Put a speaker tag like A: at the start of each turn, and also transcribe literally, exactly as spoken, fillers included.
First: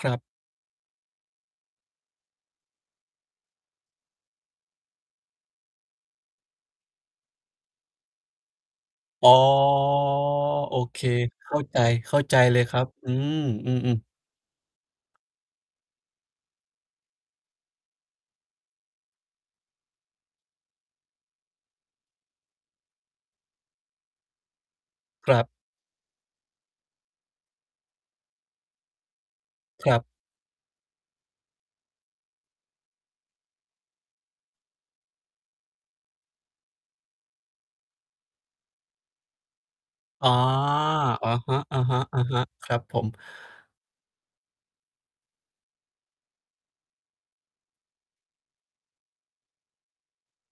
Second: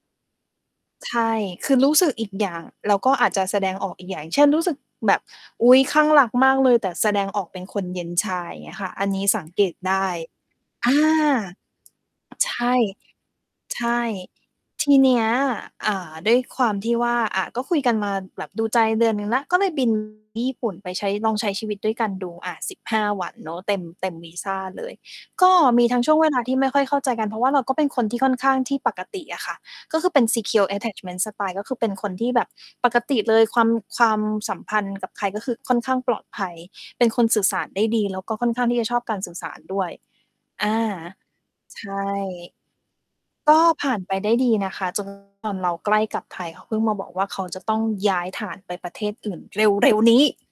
A: ครับ
B: ใช่ คือรู้สึกอีกอย่าง แล้วก็อาจจะแสดงออกอีกอย่าง เช่น รู้สึกแบบ อุ๊ย คลั่งรักมากเลย แต่แสดงออกเป็นคนเย็นชา อย่างเงี้ยค่ะ อันนี้
A: อ๋อ
B: สังเกตได้
A: โอ
B: อ
A: เ
B: า
A: ค เข้าใจ เข้าใจ
B: ใช
A: เลยค
B: ่
A: รับ อืม อื
B: ใช
A: ม
B: ่
A: ๆ
B: ทีเนี้ย อ่า ด้วยความที่ว่า อะ ก็คุยกันมาแบบดูใจเดือนหนึ่งแล้ว ก็เลย บิน ญี่ปุ่น ไปใช้ ลองใช้ชีวิตด้วยกันดู อา สิบห้า วันเนาะ เต็ม เต็มวีซาเลย
A: ครั
B: ก
A: บ
B: ็มีทั้งช่วงเวลาที่ไม่ค่อยเข้าใจกัน เพราะว่าเราก็เป็นคนที่ค่อนข้างที่ปกติอะค่ะ
A: คร
B: ก
A: ั
B: ็
A: บ
B: คือเป็น Secure Attachment Style ก็คือเป็นคนที่แบบปกติเลย ความ ความสัมพันธ์กับใครก็คือค่อนข้างปลอดภัย เป็นคนสื่อสารได้ดี แล้วก็ค่อนข้างที่จะชอบการสื่อสารด้วย
A: อา
B: อา
A: อะฮ
B: ใช่
A: ะ ๆ ๆ ครับผม
B: ก็ผ่านไปได้ดีนะคะ จน ตอนเราใกล้กลับไทย เขาเพิ่งมาบอกว่า เขาจะต้องย้ายฐานไปประเทศอื่นเร็ว ๆ นี้